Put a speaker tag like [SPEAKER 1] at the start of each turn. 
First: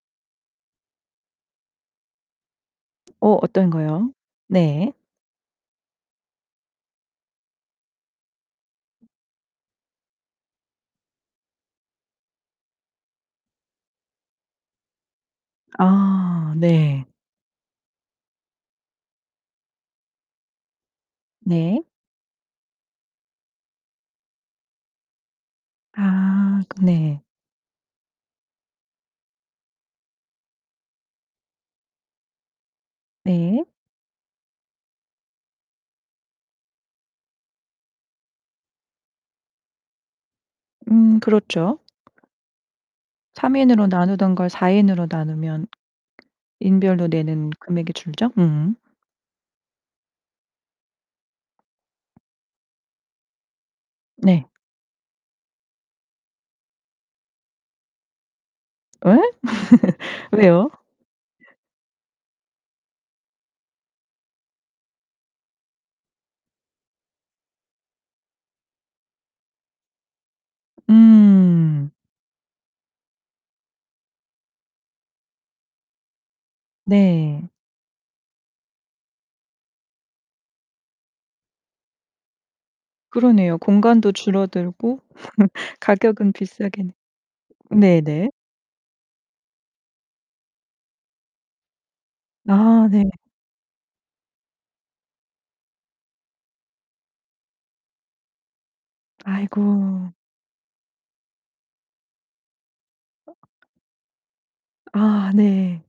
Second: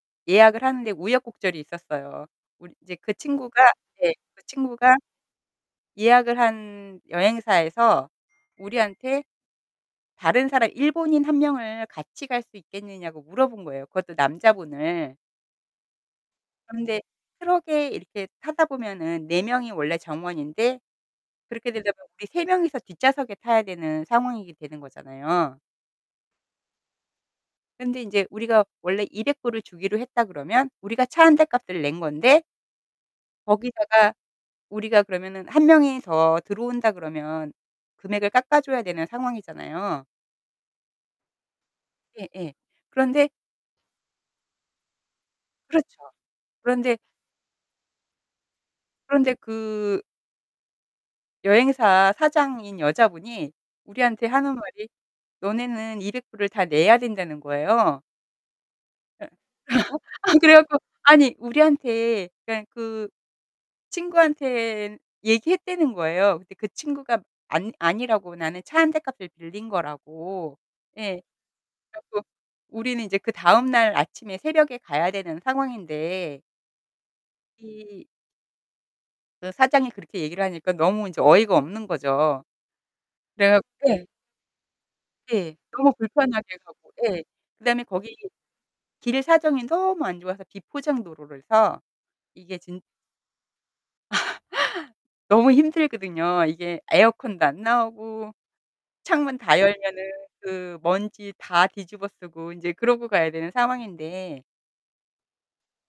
[SPEAKER 1] 예약을 하는데 우여곡절이 있었어요. 우리 이제 그
[SPEAKER 2] 어
[SPEAKER 1] 친구가
[SPEAKER 2] 어떤 거요?
[SPEAKER 1] 예. 그
[SPEAKER 2] 네.
[SPEAKER 1] 친구가 예약을 한 여행사에서 우리한테 다른 사람 일본인 1 명을 같이 갈 수 있겠느냐고 물어본 거예요 그것도 남자분을.
[SPEAKER 2] 아
[SPEAKER 1] 그런데
[SPEAKER 2] 네.
[SPEAKER 1] 트럭에 이렇게 타다 보면은 4 명이 원래 정원인데 그렇게
[SPEAKER 2] 네.
[SPEAKER 1] 되려면 우리 3 명이서 뒷좌석에 타야 되는 상황이 되는 거잖아요.
[SPEAKER 2] 아 그 네.
[SPEAKER 1] 근데 인제 우리가 원래 $200 을 주기로 했다 그러면 우리가 차 1 대 값을 낸 건데
[SPEAKER 2] 네.
[SPEAKER 1] 거기다가 우리가 그러면은 1 명이 더 들어온다 그러면 금액을 깎아줘야 되는 상황이잖아요.
[SPEAKER 2] 음 그렇죠.
[SPEAKER 1] 예예. 그런데
[SPEAKER 2] 3 인으로 나누던 걸 4 인으로 나누면
[SPEAKER 1] 그렇죠. 그런데
[SPEAKER 2] 인별로 내는 금액이 줄죠? 음.
[SPEAKER 1] 그런데 그 여행사 사장인 여자분이 우리한테
[SPEAKER 2] 네.
[SPEAKER 1] 하는 말이 "너네는 $200 을 다 내야 된다."는 거예요.
[SPEAKER 2] 예?
[SPEAKER 1] 어. 아 그래
[SPEAKER 2] 왜요?
[SPEAKER 1] 갖고 아니 우리한테 그러니깐 그 친구한테 얘기했다는 거예요. 근데 그 친구가 안 아니라고 나는 차 1 대 값을 빌린 거라고 예 그래
[SPEAKER 2] 음.
[SPEAKER 1] 갖고 우리는 이제 그다음 날 아침에 새벽에 가야 되는 상황인데
[SPEAKER 2] 네.
[SPEAKER 1] 이 그 사장이 그렇게 얘기를 하니까 너무 인제 어이가 없는 거죠. 그래
[SPEAKER 2] 그러네요.
[SPEAKER 1] 갖 예.
[SPEAKER 2] 공간도 줄어들고
[SPEAKER 1] 예. 너무
[SPEAKER 2] 가격은
[SPEAKER 1] 불편하게
[SPEAKER 2] 비싸게
[SPEAKER 1] 가고 예 그다음에
[SPEAKER 2] 내
[SPEAKER 1] 거기
[SPEAKER 2] 네네.
[SPEAKER 1] 길 사정이 너무 안 좋아서 비포장도로라서 이게 진
[SPEAKER 2] 아 네.
[SPEAKER 1] 너무 힘들거든요. 이게 에어컨도 안 나오고 창문 다 열면은
[SPEAKER 2] 아이고.
[SPEAKER 1] 그 먼지 다 뒤집어쓰고 인제 그러고 가야 되는 상황인데
[SPEAKER 2] 아 네.